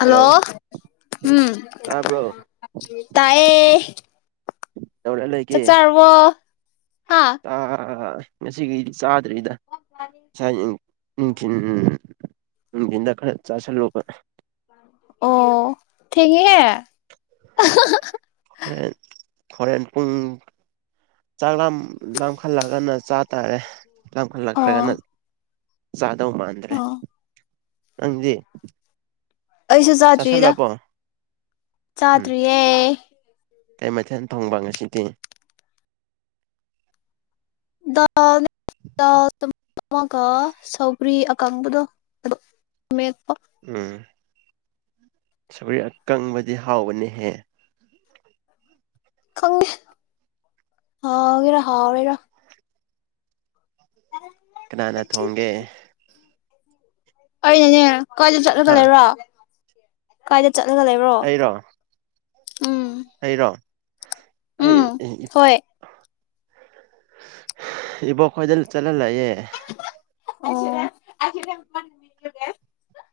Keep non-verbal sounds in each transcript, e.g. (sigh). hello ꯎꯝ ꯇꯥꯕ꯭ꯔꯣ ꯇꯥꯏꯌꯦ ꯀꯩ ꯇꯧꯔ ꯂꯩꯒꯦ ꯑꯣ ꯍꯥ ꯑꯥ ꯉꯁꯤꯒꯤꯗꯤ ꯆꯥꯗ꯭ꯔꯤꯗ (unintelligible) ꯅꯨꯡꯊꯤꯟ ꯅꯨꯡꯊꯤꯟꯗ ꯈꯔ ꯆꯥꯥꯁꯜꯂꯣ ꯑꯣ ꯊꯦꯡꯉꯦꯍꯦ ꯍꯣꯔꯦꯟ ꯍꯣꯔꯦꯟ ꯄꯨꯡ ꯆꯥꯛ ꯂꯝꯈꯠꯂꯛꯒꯅ ꯆꯥ ꯍꯥꯏ ꯇꯔꯦ ꯑꯣ ꯌꯥꯝꯈꯠꯂꯛꯇ꯭ꯔꯒꯅ ꯆꯥꯗꯧ ꯃꯥꯟꯗ꯭ꯔꯦ ꯑꯣ ꯅꯪꯗꯤ ꯑꯩꯁꯨ ꯆꯥꯠꯗ꯭ꯔꯤꯗ ꯆꯥꯁꯜꯂꯕꯣ ꯎꯝ ꯆꯥꯠꯗ꯭ꯔꯤꯌꯦ ꯀꯩ ꯃꯊꯦꯜ ꯊꯣꯡꯕ ꯉꯁꯤꯗꯤ ꯗ ꯀꯥ ꯁꯧꯕꯔꯤ ꯑꯀꯪꯕꯗꯣ ꯃꯦꯠꯄꯥ ꯎꯝ ꯁꯧꯒ꯭ꯔꯤ ꯑꯀꯪꯕꯗꯤ ꯍꯥꯎꯕꯅꯤꯍꯦ ꯈꯪꯗꯦ ꯍꯥꯎꯋꯤꯔ ꯍꯥꯎꯋꯤꯔ ꯀꯅꯥꯅ ꯊꯣꯡꯒꯦ ꯑꯩꯅꯅꯦ ꯀꯥꯏꯗ ꯆꯠꯂꯒ ꯍꯥ ꯂꯩꯔꯣ ꯀꯥꯏꯗ ꯆꯠꯂꯒ ꯂꯩꯔꯣ ꯑꯩꯔꯣ ꯎꯝ ꯑꯩꯔꯣ ꯑꯩ ꯎꯝ ꯍꯣꯏ ꯏꯕꯣꯛ ꯈꯣꯏꯗ ꯆꯠꯍꯜꯂꯛꯑꯦ ꯑꯣ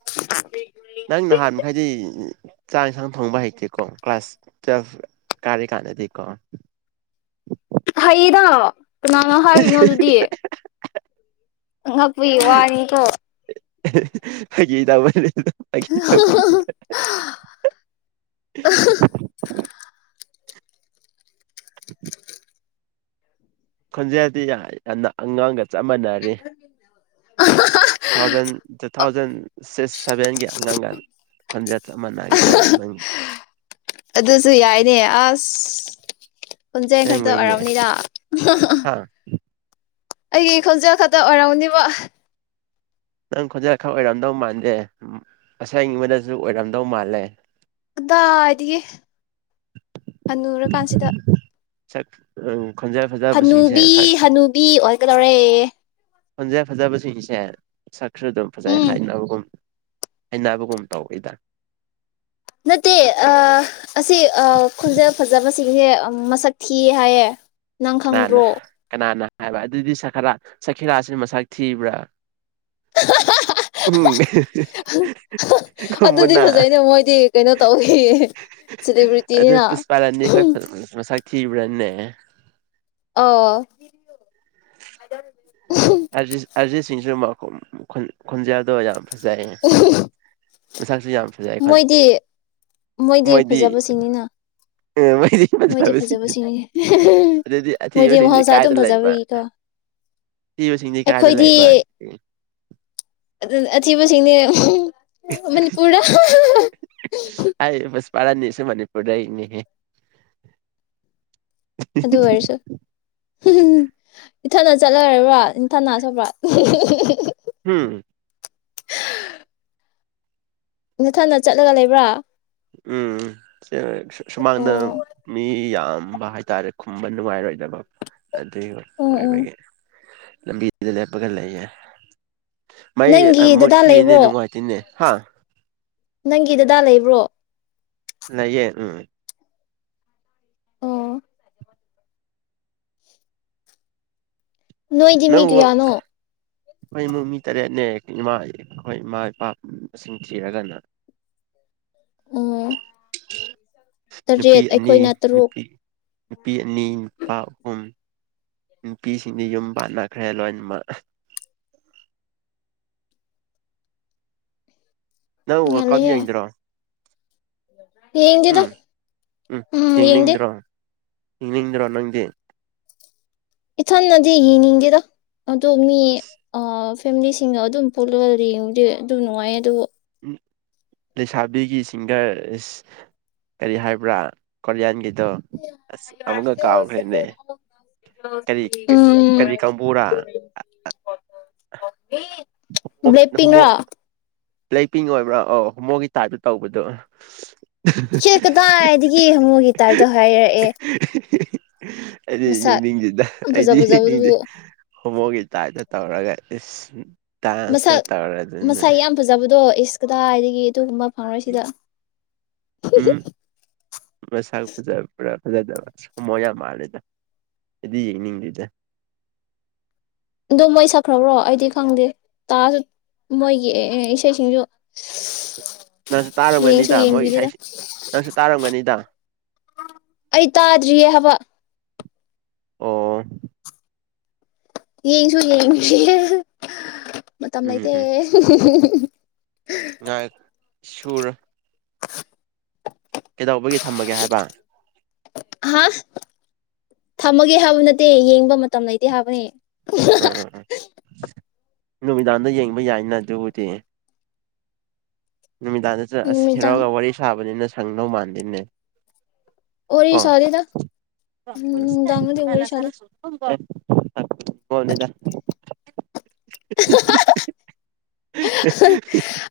(inaudible) ꯅꯪ ꯅꯍꯥꯟꯃꯈꯩꯗꯤ ꯆꯥꯛ ꯌꯦꯟꯁꯥꯡ ꯊꯪꯕ ꯍꯩꯇꯦꯀꯣ ꯀ꯭ꯂꯥꯁ ꯇꯨꯌꯦꯜꯐ ꯀꯥꯔꯤ ꯀꯥꯟꯗꯗꯤꯀꯣ ꯍꯩꯗ ꯀꯅꯥꯅ ꯍꯥꯏꯔꯤꯅꯣ ꯑꯗꯨꯗꯤ ꯑꯉꯛꯄꯒꯤ ꯋꯥꯅꯤꯀꯣ ꯐꯒꯤ ꯇꯧꯕꯅꯤꯗ ꯐꯒꯤ ꯇꯧꯕ (unintelligible) (inaudible) ꯈꯣꯟꯖꯦꯜꯗꯤ ꯌꯥꯝꯅ ꯑꯉꯥꯡꯒ ꯆꯞ ꯃꯥꯟꯅꯔꯦ (unintelligible) two thousand two thousand six ꯁꯚꯦꯟꯒꯤ ꯑꯉꯥꯡꯒꯥ ꯈꯣꯟꯖꯦꯜ ꯆꯞ ꯃꯅꯥꯒꯦ ꯇꯧꯔꯦ ꯅꯪꯒ ꯑꯗꯨꯁꯨ ꯌꯥꯏꯅꯦ ꯑꯁ ꯄꯨꯟꯖꯩ ꯈꯛꯇ ꯑꯁꯦꯡꯕꯩꯅꯦ ꯑꯣꯏꯔꯝꯅꯤꯗ ꯍꯥ ꯑꯩꯒꯤ ꯈꯣꯟꯖꯦꯜ ꯈꯛꯇ ꯑꯣꯏꯔꯝꯅꯤꯕꯣ ꯅꯪ ꯈꯣꯟꯖꯦꯜ ꯈꯛ ꯑꯣꯏꯔꯝꯗꯧ ꯃꯥꯟꯗꯦ ꯑꯁꯦꯡꯕꯗꯁꯨ ꯑꯣꯏꯔꯝꯗꯧ ꯃꯥꯜꯂꯦ ꯑꯗꯥꯏꯗꯒꯤ ꯍꯟꯅꯨꯔꯀꯥꯟꯁꯤꯗ ꯆꯠ ꯎꯝ ꯈꯣꯟꯖꯦꯜ ꯐꯖꯩ ꯍꯅꯨꯕꯤ ꯍꯅꯨꯕꯤ ꯑꯣꯏꯒꯗꯧꯔꯦ ꯈꯣꯟꯖꯦ ꯐꯖꯕꯁꯤꯡ ꯁꯤꯡꯁꯦ ꯁꯛꯁꯨ ꯑꯗꯨꯝ ꯐꯖꯩ ꯎꯝ ꯍꯥꯏꯅꯕꯒꯨꯝ ꯍꯅꯕꯒꯨꯝꯕ ꯇꯧ ꯏꯗ ꯅꯠꯇꯦ ꯑꯁꯤ ꯈꯨꯟꯖꯦꯜ ꯐꯖꯕꯁꯤꯡꯁꯦ ꯃꯁꯛ ꯊꯤꯌꯦ ꯍꯥꯏꯌꯦ ꯅꯪ ꯀꯅꯥꯅ ꯈꯪꯗ꯭ꯔꯣ ꯀꯅꯥꯅ ꯍꯥꯏꯕ ꯑꯗꯨꯗꯤ ꯁꯔꯈꯥꯂꯥ ꯁꯈꯤꯔꯥꯁꯤ ꯃꯁꯛ ꯊꯤꯕ꯭ꯔꯥ ꯎꯝ ꯑꯗꯨꯗꯤ ꯈꯨꯝꯃꯨꯅ ꯐꯖꯩꯅꯦ ꯃꯣꯏꯗꯤ ꯀꯩꯅꯣ ꯇꯧꯕꯒꯤ ꯑꯗꯨ ꯄꯨꯁꯄꯥꯔꯅꯤ ꯈꯣꯏ ꯃꯁꯛ ꯊꯤꯕ꯭ꯔꯥꯅꯦ ꯑꯣ ꯑꯔ ꯑꯔꯖꯤꯠꯁꯤꯡꯁꯨ ꯈꯟꯖꯦꯜꯌꯥꯗꯣ ꯐꯖꯩ ꯃꯁꯥꯛꯁꯨ ꯌꯥꯝ ꯐꯖꯩ ꯃꯣꯏꯗꯤ ꯃꯣꯏꯗꯤ ꯐꯖꯕꯁꯤꯡꯅꯤꯅ ꯎ ꯃꯩꯇꯩ ꯃꯣꯏꯗꯤ ꯃꯆꯥꯕꯁꯤꯡ ꯐꯖꯕꯁꯤꯡꯅꯤ ꯑꯗꯨꯗꯤ ꯃꯣꯏꯗꯤ ꯑꯊꯤꯕꯁꯤꯡꯁꯤ ꯃꯍꯧꯁꯥ ꯑꯗꯨꯝ ꯀꯥꯏꯗ ꯂꯩꯕ ꯐꯖꯕꯒꯤꯀꯣ (unintelligible) ꯑꯩꯈꯣꯏꯗꯤ ꯂꯩꯕ ꯑꯊꯤꯕꯁꯤꯡꯅꯦ ꯃꯅꯤ ꯄꯨꯔꯗ ꯑꯁ ꯄꯨꯄꯄꯥꯔꯅꯤꯁꯨ ꯃꯅꯤꯄꯨꯔ ꯗꯩꯅꯦꯍꯦ ꯑꯗꯨ ꯑꯣꯏꯔꯁꯨ (unintelligible) ꯎꯝ ꯅꯊꯟꯅ ꯆꯠꯂꯒ ꯂꯩꯕ꯭ꯔꯥ ꯎꯝ ꯑꯣ ꯁꯨꯃꯥꯡꯗ ꯑꯗꯨꯝ ꯃꯤ ꯌꯥꯝꯕ ꯍꯥꯏꯇꯥꯔꯦ ꯈꯨꯝꯕ ꯅꯨꯡꯉꯥꯏꯔꯣꯏꯗꯕ ꯑꯗꯨ ꯎꯝ ꯎꯝ ꯑꯣꯏꯕꯒꯤ ꯂꯝꯕꯤꯗ ꯂꯦꯞꯄꯒ ꯂꯩꯌꯦ ꯃꯩ ꯅꯪꯒꯤ ꯗꯗꯥ ꯃꯨꯈꯤꯅꯤ ꯂꯩꯕ꯭ꯔꯣ ꯅꯨꯉꯥꯏꯇꯦꯅꯦ ꯍꯥ ꯅꯪꯒꯤ ꯗꯗꯥ ꯂꯩꯕ꯭ꯔꯣ ꯅꯩꯌꯦ ꯎꯝ ꯑꯣ ꯅꯣꯏꯗꯤ ꯃꯤ ꯀꯌꯥꯅꯣ (unintelligible) ꯑꯩꯈꯣꯏ ꯏꯃꯨꯡ ꯃꯤ ꯇꯔꯦꯠꯅꯦ ꯏꯃꯥ ꯑꯩꯈꯣꯏ ꯏꯃꯥ ꯏꯄꯥ ꯃꯁꯤꯡ ꯊꯤꯔꯒꯅ ꯑꯣ ꯅꯨꯄꯤ ꯇꯔꯦꯠ ꯑꯅꯤ ꯑꯩꯈꯣꯏꯅ ꯇꯔꯨꯛ ꯅꯨꯄꯤ ꯅꯨꯄꯤ ꯑꯅꯤ ꯅꯨꯄꯥ ꯑꯍꯨꯝ ꯅꯨꯄꯤꯁꯤꯡꯗꯤ ꯌꯨꯝ ꯄꯥꯟꯅꯈ꯭ꯔꯦ ꯂꯣꯏꯅꯃꯛ ꯅꯪ ꯋꯥꯜꯀꯞ ꯌꯦꯡꯗꯔꯣ ꯌꯦꯡ ꯎꯝ ꯎꯝ ꯌꯦꯡꯅꯤꯡꯗ꯭ꯔꯣ ꯌꯦꯡꯅꯤꯡꯗ꯭ꯔꯣ ꯅꯪꯗꯤ ꯏꯊꯟꯅꯗꯤ ꯌꯦꯅꯤꯡꯗꯦꯗ ꯑꯗꯣ ꯃꯤꯑꯥ ꯐꯦꯃꯤꯂꯤꯁꯤꯡꯅ ꯑꯗꯨꯝ ꯄꯨꯂꯒ ꯌꯦꯡꯉꯗꯤ ꯑꯗꯨꯝ ꯅꯨꯡꯉꯥꯏꯌꯦ ꯑꯗꯨꯕꯨ ꯂꯩꯁꯥꯕꯤꯒꯤ ꯁꯤꯡꯒꯔ ꯀꯔꯤ ꯍꯥꯏꯕ꯭ꯔꯥ ꯀꯣꯔꯤꯌꯥꯟꯒꯤꯗꯣ ꯑꯁ ꯑꯃꯨꯛꯒ ꯀꯥꯎꯈ꯭ꯔꯦꯅꯦ ꯀꯔꯤ ꯀꯔꯤ ꯀꯥꯡꯕꯨꯔꯥ ꯕ꯭ꯂꯦꯞ ꯄꯤꯡꯔꯣ ꯕꯂꯦꯛꯄꯤꯡ ꯑꯣꯏꯕ꯭ꯔꯥ ꯑ ꯍꯣꯃꯣꯒꯥ ꯇꯥꯏꯞꯇ ꯇꯧꯕꯗꯣ ꯆꯦ ꯀꯗꯥꯏꯗꯒꯤ ꯍꯣꯃꯣꯒꯤ ꯇꯥꯏꯞꯇ ꯍꯥꯏꯔꯛꯑꯦ ꯑꯩꯗꯤ ꯃꯁꯛ ꯌꯦꯡꯅꯤꯡꯗꯦꯗ ꯌꯥꯝ ꯐꯖ ꯑꯩꯗꯤ ꯌꯦꯡꯅꯤꯡꯗꯦ ꯐꯖꯕꯗꯨꯕꯨ ꯍꯣꯃꯣꯒꯤ ꯇꯥꯏꯞꯇ ꯇꯧꯔꯒ ꯏꯁ ꯗꯥꯟꯁꯀ ꯃꯁꯛ ꯇꯧꯔ ꯗꯅ ꯃꯁꯛ ꯌꯥꯝ ꯐꯖꯕꯗꯣ ꯏꯁ ꯀꯗꯥꯢꯗꯒꯤ ꯑꯗꯨꯒꯨꯝꯕ ꯄꯥꯔꯣꯏꯁꯤꯗ ꯎꯝ ꯃꯁꯛ ꯐꯖꯕ꯭ꯔꯥ ꯐꯖꯗꯕ꯭ꯔꯥ ꯍꯣꯃꯣ ꯌꯥꯝ ꯃꯥꯜꯂꯦꯗ ꯑꯩꯗꯤ ꯌꯦꯡꯅꯤꯡꯗꯦꯗ ꯑꯗꯣ ꯃꯣꯏ ꯁꯛꯈ꯭ꯔꯕ꯭ꯔꯣ ꯑꯩꯗꯤ ꯈꯪꯗꯦ ꯇꯥꯁꯨ ꯃꯣꯏꯒꯤ ꯑꯦ ꯑꯦ ꯏꯁꯩꯁꯤꯡꯖꯨ ꯅꯪꯁꯨ ꯇꯥꯔꯝꯒꯅꯤꯗ ꯃꯣꯏ ꯏꯁꯩ ꯌꯦꯡꯕꯤꯗꯦꯗ ꯅꯪꯁꯨ ꯇꯥꯔꯝꯒꯅꯤꯗ ꯑꯩ ꯇꯥꯗ꯭ꯔꯤꯌꯦ ꯍꯥꯕ ꯑꯣ ꯌꯦꯡꯁꯨ ꯌꯦꯡꯗ꯭ꯔꯤꯌꯦ ꯃꯇꯝ ꯎꯝ ꯂꯩꯇꯦ ꯎꯝ (unintelligible) ꯉꯥꯏ ꯁꯨꯔ ꯀꯩꯗꯧꯕꯒꯤ ꯊꯝꯃꯒꯦ ꯍꯥꯏꯕ ꯍꯥ ꯊꯝꯃꯒꯦ ꯍꯥꯏꯕ ꯅꯠꯇꯦ ꯌꯦꯡꯕ ꯃꯇꯝ ꯂꯩꯇꯦ ꯍꯥꯏꯕꯅꯦ ꯎꯝ ꯎꯝ ꯎꯝ ꯅꯨꯃꯤꯗꯥꯡꯗ ꯌꯦꯡꯕ ꯌꯥꯏꯅ ꯑꯗꯨꯕꯨꯗꯤ ꯅꯨꯃꯤꯗꯥꯡꯗ ꯆꯠ ꯑꯁ ꯅꯨꯃꯤꯗꯥꯡ ꯍꯦꯔꯣꯒ ꯋꯥꯔꯤ ꯁꯥꯕꯅꯤꯅ ꯁꯪꯗꯧ ꯃꯥꯟꯗꯦꯅꯦ ꯋꯥꯔꯤ ꯀꯣ ꯁꯥꯗꯦꯗ ꯎꯝ ꯅꯨꯡꯗꯥꯡꯗꯗꯤ ꯋꯥꯔꯤ ꯁꯥꯗꯦ (unintelligible) (unintelligible)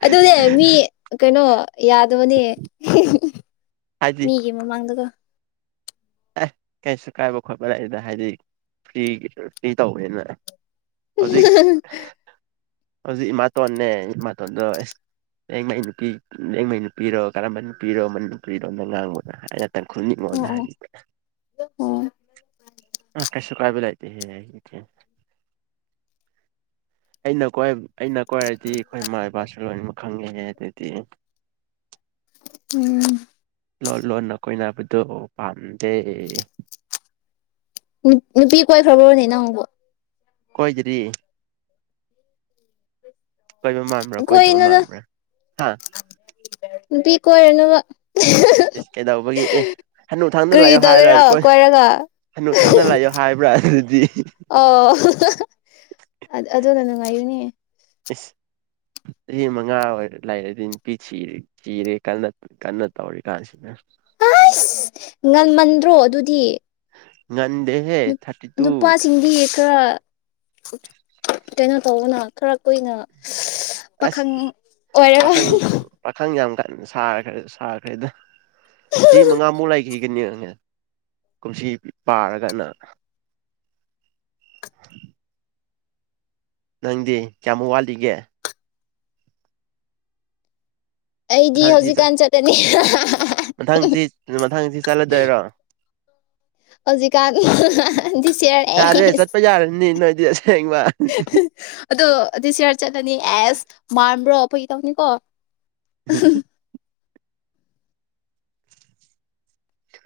ꯑꯗꯨꯅꯦ ꯃꯤ ꯀꯩꯅꯣ ꯌꯥꯗꯕꯅꯦ (unintelligible) ꯍꯥꯏꯗꯤ ꯃꯤꯒꯤ ꯃꯃꯥꯡꯗꯀꯣ ꯑꯦ ꯀꯩꯁꯨ ꯀꯥꯏꯕ ꯈꯣꯠꯄ ꯂꯩꯗ ꯍꯥꯏꯗꯤ ꯐ꯭ꯔꯤꯒꯤ ꯐ꯭ꯔꯤ ꯇꯧꯕꯅꯤꯅ ꯍꯧꯖꯤꯛ ꯍꯧꯖꯤꯛ ꯏꯃꯥꯇꯣꯟꯅꯦ ꯏꯃꯥꯇꯣꯟꯗꯣ ꯑꯦꯡ ꯃꯥꯏ ꯅꯨꯄꯤ ꯑꯦꯡ ꯃꯥꯏ ꯅꯨꯄꯤꯔꯣ ꯀꯔꯝꯕ ꯅꯨꯄꯤꯔꯣ ꯃꯅꯤꯄꯨꯔꯤ ꯂꯣꯟꯗ ꯉꯥꯡꯕ ꯉꯁꯥꯏꯅ ꯇꯥꯡꯈꯨꯟꯅꯤꯛ ꯑꯣ ꯃꯣꯜꯅ ꯑꯣ ꯍꯥꯏꯕꯅꯤ ꯑꯣ ꯑ ꯀꯩꯁꯨ ꯀꯥꯏꯕ ꯂꯥꯏꯇꯦꯍꯦ ꯑꯩꯒꯤꯗꯤ ꯑꯩꯅ ꯀꯣꯢ ꯑꯩꯅ ꯀꯣꯏꯔꯗꯤ ꯑꯩꯈꯣꯏ ꯏꯃꯥ ꯏꯄꯥꯁꯨ ꯂꯣꯏꯅꯃꯛ ꯈꯪꯉꯦꯍꯦ ꯑꯗꯨꯗꯤ (inaudible) ꯎꯝ ꯂꯣꯟ ꯂꯣꯟꯅ ꯀꯣꯏꯅꯕꯗꯣ ꯄꯥꯝꯗꯦ ꯅꯨꯞ ꯅꯨꯄꯤ ꯀꯣꯏꯈ꯭ꯔꯕꯣꯅꯦ ꯅꯪꯕꯣ ꯀꯣꯏꯗꯔꯤ ꯀꯣꯢꯕ ꯃꯥꯟꯕ꯭ꯔꯥ ꯀꯣꯢꯗꯕ ꯀꯣꯏꯅꯨꯗ ꯃꯥꯟꯕ꯭ꯔꯥ ꯍꯥ ꯅꯨꯄꯤ ꯀꯣꯏꯔꯅꯨꯕ (unintelligible) ꯏꯁ ꯀꯩꯗꯧꯕꯒꯤ ꯑꯦ ꯍꯅꯨꯊꯡꯗ ꯀꯔꯤ ꯂꯩꯌꯣ ꯍꯥꯏꯔꯣ ꯇꯧꯒꯦꯔꯣ ꯀꯣꯏ ꯀꯣꯏꯔꯒ ꯍꯅꯨꯊꯪꯗ ꯂꯩꯌꯣ ꯍꯥꯏꯕ꯭ꯔꯥ ꯑꯗꯨꯗꯤ ꯑꯣ (unintelligible) ꯑ ꯑꯗꯨꯅ ꯅꯨꯡꯉꯥꯏꯒꯅꯤ ꯏꯁ ꯆꯍꯤ ꯃꯉꯥ ꯑꯣꯏꯔ ꯂꯩꯔꯗꯤ ꯅꯨꯄꯤ ꯊꯤꯔꯦ ꯊꯤꯔꯒꯦ ꯈꯟꯅ ꯀꯟꯅ ꯇꯧꯔꯤ ꯀꯥꯟꯁꯤꯗ ꯑꯩꯁ ꯉꯟꯃꯟꯗ꯭ꯔꯣ ꯑꯗꯨꯗꯤ ꯉꯟꯗꯦꯍꯦ ꯅꯨꯞ ꯊꯥꯔꯇꯤ ꯇꯨ ꯅꯨꯄꯥꯁꯤꯡꯗꯤ ꯈꯔ ꯀꯩꯅꯣ ꯇꯧꯕꯅ ꯈꯔ ꯀꯨꯏꯅ ꯑꯁ ꯄꯥꯈꯪ ꯑꯣꯏꯔꯔꯣꯢ ꯄꯥꯈꯪ (unintelligible) ꯄꯥꯈꯪ ꯌꯥꯝ ꯀꯟ ꯁꯥꯈ꯭ꯔꯦ ꯁꯥꯈ꯭ꯔꯦꯗ ꯆꯍꯤ ꯃꯉꯥꯃꯨꯛ ꯂꯩꯈꯤꯒꯅꯤꯉꯦ ꯀꯨꯝꯁꯤ ꯄꯥꯔꯒꯅ (inaudible) ꯅꯪꯗꯤ ꯀꯌꯥꯃꯨꯛ ꯋꯥꯠꯂꯤꯒꯦ ꯑꯩꯗꯤ ꯍꯧꯖꯤꯛꯀꯥꯟ ꯆꯠꯀꯅꯤ ꯍꯥ ꯍꯥ ꯍꯥ ꯃꯊꯪꯁꯤ ꯃꯊꯪꯁꯤ ꯆꯠꯂꯗꯣꯏꯔꯣ ꯍꯧꯖꯤꯀꯥꯟ ꯍꯥ ꯍꯥ ꯍꯥ ꯗꯤꯁ ꯌꯔ ꯑꯦꯁ ꯌꯥꯔꯦ ꯆꯠꯄ ꯌꯥꯔꯅꯤ ꯅꯣꯏꯗꯤ ꯑꯁꯦꯡꯕ (unintelligible) ꯑꯗꯣ ꯗꯤꯁ ꯌꯔ ꯆꯠꯂꯅꯤ ꯑꯦꯁ ꯃꯥꯥꯟꯕ꯭ꯔꯣ ꯐꯒꯤ ꯇꯧꯅꯤꯀꯣ ꯍꯝ ꯎꯝ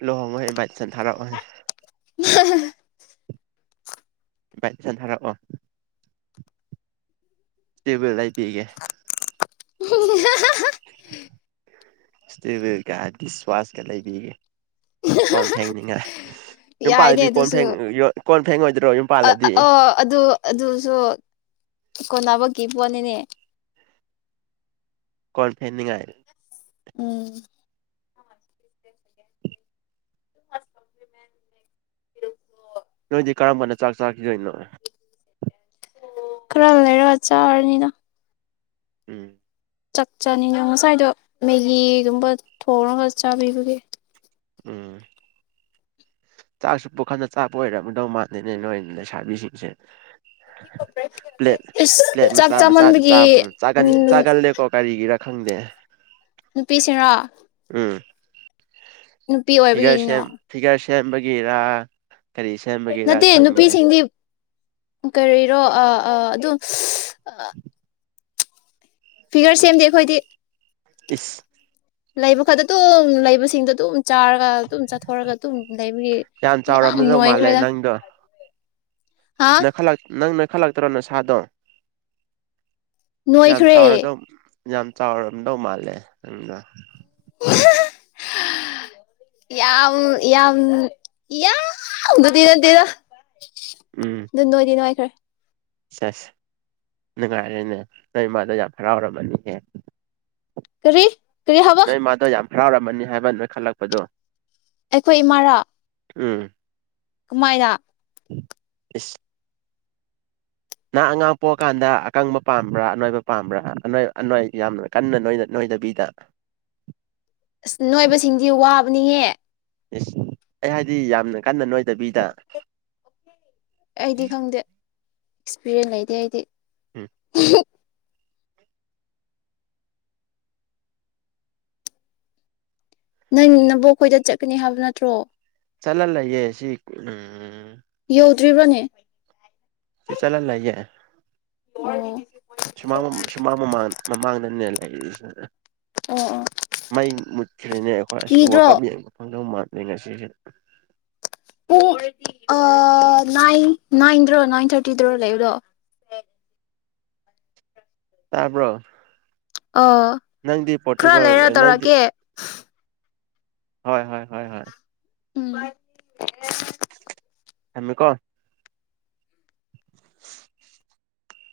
ꯂꯣꯍꯣꯡꯕꯩ ꯏꯟꯕꯥꯏꯠꯁꯟ ꯊꯥꯔꯛꯑꯣꯅꯦ ꯍ ꯍ ꯍ (unintelligible) ꯏꯟꯕꯥꯏꯠꯁꯟ ꯊꯥꯔꯛꯑꯣ ꯇꯦꯕꯜ ꯂꯩꯕꯤꯒꯦ ꯍꯤꯍꯤ ꯍꯥ ꯍꯥ ꯍꯥ (unintelligible) ꯏꯁ꯭ꯇꯤꯋꯤꯜꯒ ꯗꯤꯁꯋꯥꯁꯀ ꯂꯩꯕꯤꯒꯦ ꯀꯣꯟ ꯐꯦꯡꯅꯤꯉꯥꯏ ꯌꯥꯏꯅꯦ ꯌꯨꯝꯄꯥꯜꯗꯤ ꯀꯣꯟ ꯑꯗꯨꯁꯨ ꯐꯦꯡ ꯀꯣꯟ ꯐꯦꯡꯉꯣꯏꯗ꯭ꯔꯣ ꯑ ꯌꯨꯝꯄꯥꯜꯂꯗꯤ ꯑꯣ ꯑꯗꯨ ꯑꯗꯨꯁꯨ ꯀꯣꯟꯅꯕꯀꯤ ꯄꯣꯠꯅꯤꯅꯦ ꯀꯣꯟ ꯐꯦꯡꯅꯤꯉꯥꯏ ꯎꯝ (inaudible) (inaudible) ꯅꯣꯏꯗꯤ ꯀꯔꯝꯕꯅ ꯆꯥꯛ ꯆꯥꯈꯤꯗꯣꯏꯅꯣ ꯈꯔ ꯂꯩꯔ ꯆꯥꯔꯅꯤꯗ ꯎꯝ ꯆꯥꯛ ꯆꯥꯅꯤꯅ ꯉꯁꯥꯏꯗꯣ ꯃꯦꯒꯤꯒꯨꯝꯕ ꯊꯣꯡꯔꯒ ꯆꯥꯕꯤꯕꯒꯤ ꯎꯝ ꯆꯥꯛꯁꯨ ꯄꯨꯈꯝꯗ ꯆꯥꯕ ꯑꯣꯏꯔꯝꯗꯧ ꯃꯥꯥꯟꯗꯦꯅꯦ ꯅꯣꯏ ꯂꯩꯁꯥꯕꯤꯁꯤꯡꯁꯦ ꯄ꯭ꯂꯦꯠ ꯏꯁ ꯄ꯭ꯂꯦꯠ ꯆꯥꯛ ꯃꯆꯥ ꯃꯆꯥꯗ ꯆꯥꯃꯟꯕꯒꯤ ꯆꯥꯒꯨꯝ ꯆꯥꯒꯟ ꯎꯝ ꯆꯥꯒꯜꯂꯦ ꯀꯣ ꯀꯔꯤꯒꯤꯔꯥ ꯈꯪꯗꯦ ꯅꯨꯄꯤꯁꯤꯔꯣ ꯎꯝ ꯐꯤꯒꯔ ꯑꯣꯏꯕꯒꯤꯅꯤꯅꯣ ꯁꯦꯝ ꯐꯤꯒꯔ ꯁꯦꯝꯕꯒꯤꯔꯥ ꯀꯔꯤ ꯁꯦꯝꯕꯒꯦꯔꯥ ꯅꯠꯇꯦ ꯈꯪꯉꯦ ꯅꯨꯄꯤꯁꯤꯡꯗꯤ ꯀꯔꯤꯔꯣ ꯑ ꯑ ꯑꯗꯨ ꯁ (unintelligible) ꯑ ꯐꯤꯒꯔ ꯁꯦꯝꯗꯦ ꯑꯩꯈꯣꯏꯗꯤ ꯏꯁ ꯂꯩꯕ ꯈꯛꯇ ꯑꯗꯨꯝ ꯂꯩꯕꯁꯤꯡꯗꯣ ꯑꯗꯨꯝ ꯆꯥꯔꯒ ꯑꯗꯨꯝ ꯆꯠꯊꯣꯔꯒ ꯑꯗꯨꯝ ꯂꯩꯕꯒꯤ ꯌꯥꯝ ꯆꯥꯎꯔꯝꯃꯗꯧ ꯃꯥꯜꯂꯦ ꯅꯣꯏꯈ꯭ꯔꯦꯗ ꯅꯪꯗꯣ ꯍꯥ ꯅꯣꯏꯈꯠꯂꯛ ꯅꯪ ꯅꯣꯏꯈꯠꯂꯛꯇ꯭ꯔꯣ ꯅꯁꯥꯗꯣ ꯌꯥꯝ ꯅꯣꯏꯈ꯭ꯔꯦ ꯆꯥꯎꯔꯗꯧ ꯌꯥꯝ ꯆꯥꯎꯔꯝꯗꯧ ꯃꯥꯜꯂꯦ ꯅꯪꯗꯣ ꯌꯥꯝ ꯌꯥꯝ ꯌꯥꯝ ꯅꯗꯤ ꯅꯠꯇꯦꯗ (inaudible) ꯎꯝ ꯗꯨ ꯅꯣꯏꯗꯤ ꯅꯣꯏꯈ꯭ꯔꯦ ꯁꯦꯁ ꯅꯨꯡꯉꯥꯏꯔꯦꯅꯦ ꯅꯣꯏ ꯏꯃꯥꯗꯣ ꯌꯥꯝ ꯍꯔꯥꯎꯔꯝꯃꯅꯤꯍꯦ ꯀꯔꯤ ꯀꯔꯤ ꯍꯥꯏꯕ ꯅꯣꯏ ꯃꯥꯗꯣ ꯌꯥꯝ ꯍꯔꯥꯎꯔꯝꯃꯅꯤ ꯍꯥꯏꯕ ꯅꯣꯏꯈꯠꯂꯛꯄꯗꯣ ꯑꯩꯈꯣꯏ ꯏꯃꯥꯔꯣ ꯎꯝ ꯀꯃꯥꯏꯅ ꯏꯁ ꯅꯪ ꯑꯉꯥꯡ ꯄꯣꯛꯑꯀꯥꯟꯗ ꯑꯀꯪꯕ ꯄꯥꯝꯕ꯭ꯔꯥ ꯑꯅꯣꯏꯕ ꯄꯥꯝꯕ꯭ꯔꯥ ꯑꯅ ꯌꯥꯝꯅ ꯀꯟꯅ ꯅꯣꯏꯗꯕꯤꯗ ꯑꯁ ꯅꯣꯏꯕꯁꯤꯡꯗꯤ ꯋꯥꯕꯅꯤꯍꯦ ꯢꯁ ꯑꯩ ꯍꯥꯏꯗꯤ ꯌꯥꯝꯅ ꯀꯟꯅ ꯅꯣꯏꯗꯕꯤꯗ ꯑꯩꯗꯤ ꯈꯪꯗꯦ ꯑꯦꯛꯁꯄꯤꯔꯤꯌꯦꯟ ꯂꯩꯇꯦ ꯑꯩꯗꯤ ꯎꯝ ꯅꯪ ꯅꯕꯣꯛ ꯈꯣꯏꯗ ꯆꯠꯀꯅꯤ ꯍꯥꯏꯕ ꯅꯠꯇ꯭ꯔꯣ ꯆꯠꯂ ꯂꯩꯌꯦ ꯁꯤ ꯑꯝ ꯌꯧꯗ꯭ꯔꯤꯕ꯭ꯔꯅꯦ ꯁꯤ ꯆꯠꯂ ꯂꯩꯑꯦ ꯑꯣ ꯁꯨꯃꯥꯡ ꯁꯨꯃꯥꯡ ꯃꯃꯥꯡ ꯃꯃꯥꯡꯗꯅꯦ ꯂꯩꯔꯤꯁꯦ ꯑꯣ ꯑꯣ ꯃꯩ ꯃꯨꯠꯈ꯭꯭ꯔꯦꯅꯦ ꯑꯩꯈꯣꯏ ꯑꯁ ꯋꯥꯜ ꯀꯤꯗ꯭ꯔꯣ ꯀꯥꯞ ꯌꯦꯡꯕ ꯐꯪꯗꯧ ꯃꯥꯟꯗ꯭ꯔꯦ ꯉꯁꯤꯗꯤ ꯄꯨꯡ ꯅꯥꯏꯟ ꯅꯥꯏꯟꯗ꯭ꯔꯣ ꯅꯥꯏꯟ ꯊꯥꯔꯇꯤꯗꯔꯣ ꯂꯩꯕꯗꯣ ꯇꯥꯕ꯭ꯔꯣ ꯑꯣ ꯅꯪꯗꯤ ꯄꯣꯔꯇꯨꯒꯜ ꯅꯪꯗꯤ ꯍꯣꯏ ꯍꯣꯏ ꯍꯣꯏ ꯍꯣꯏ ꯎꯝ ꯊꯝꯃꯦ ꯀꯣ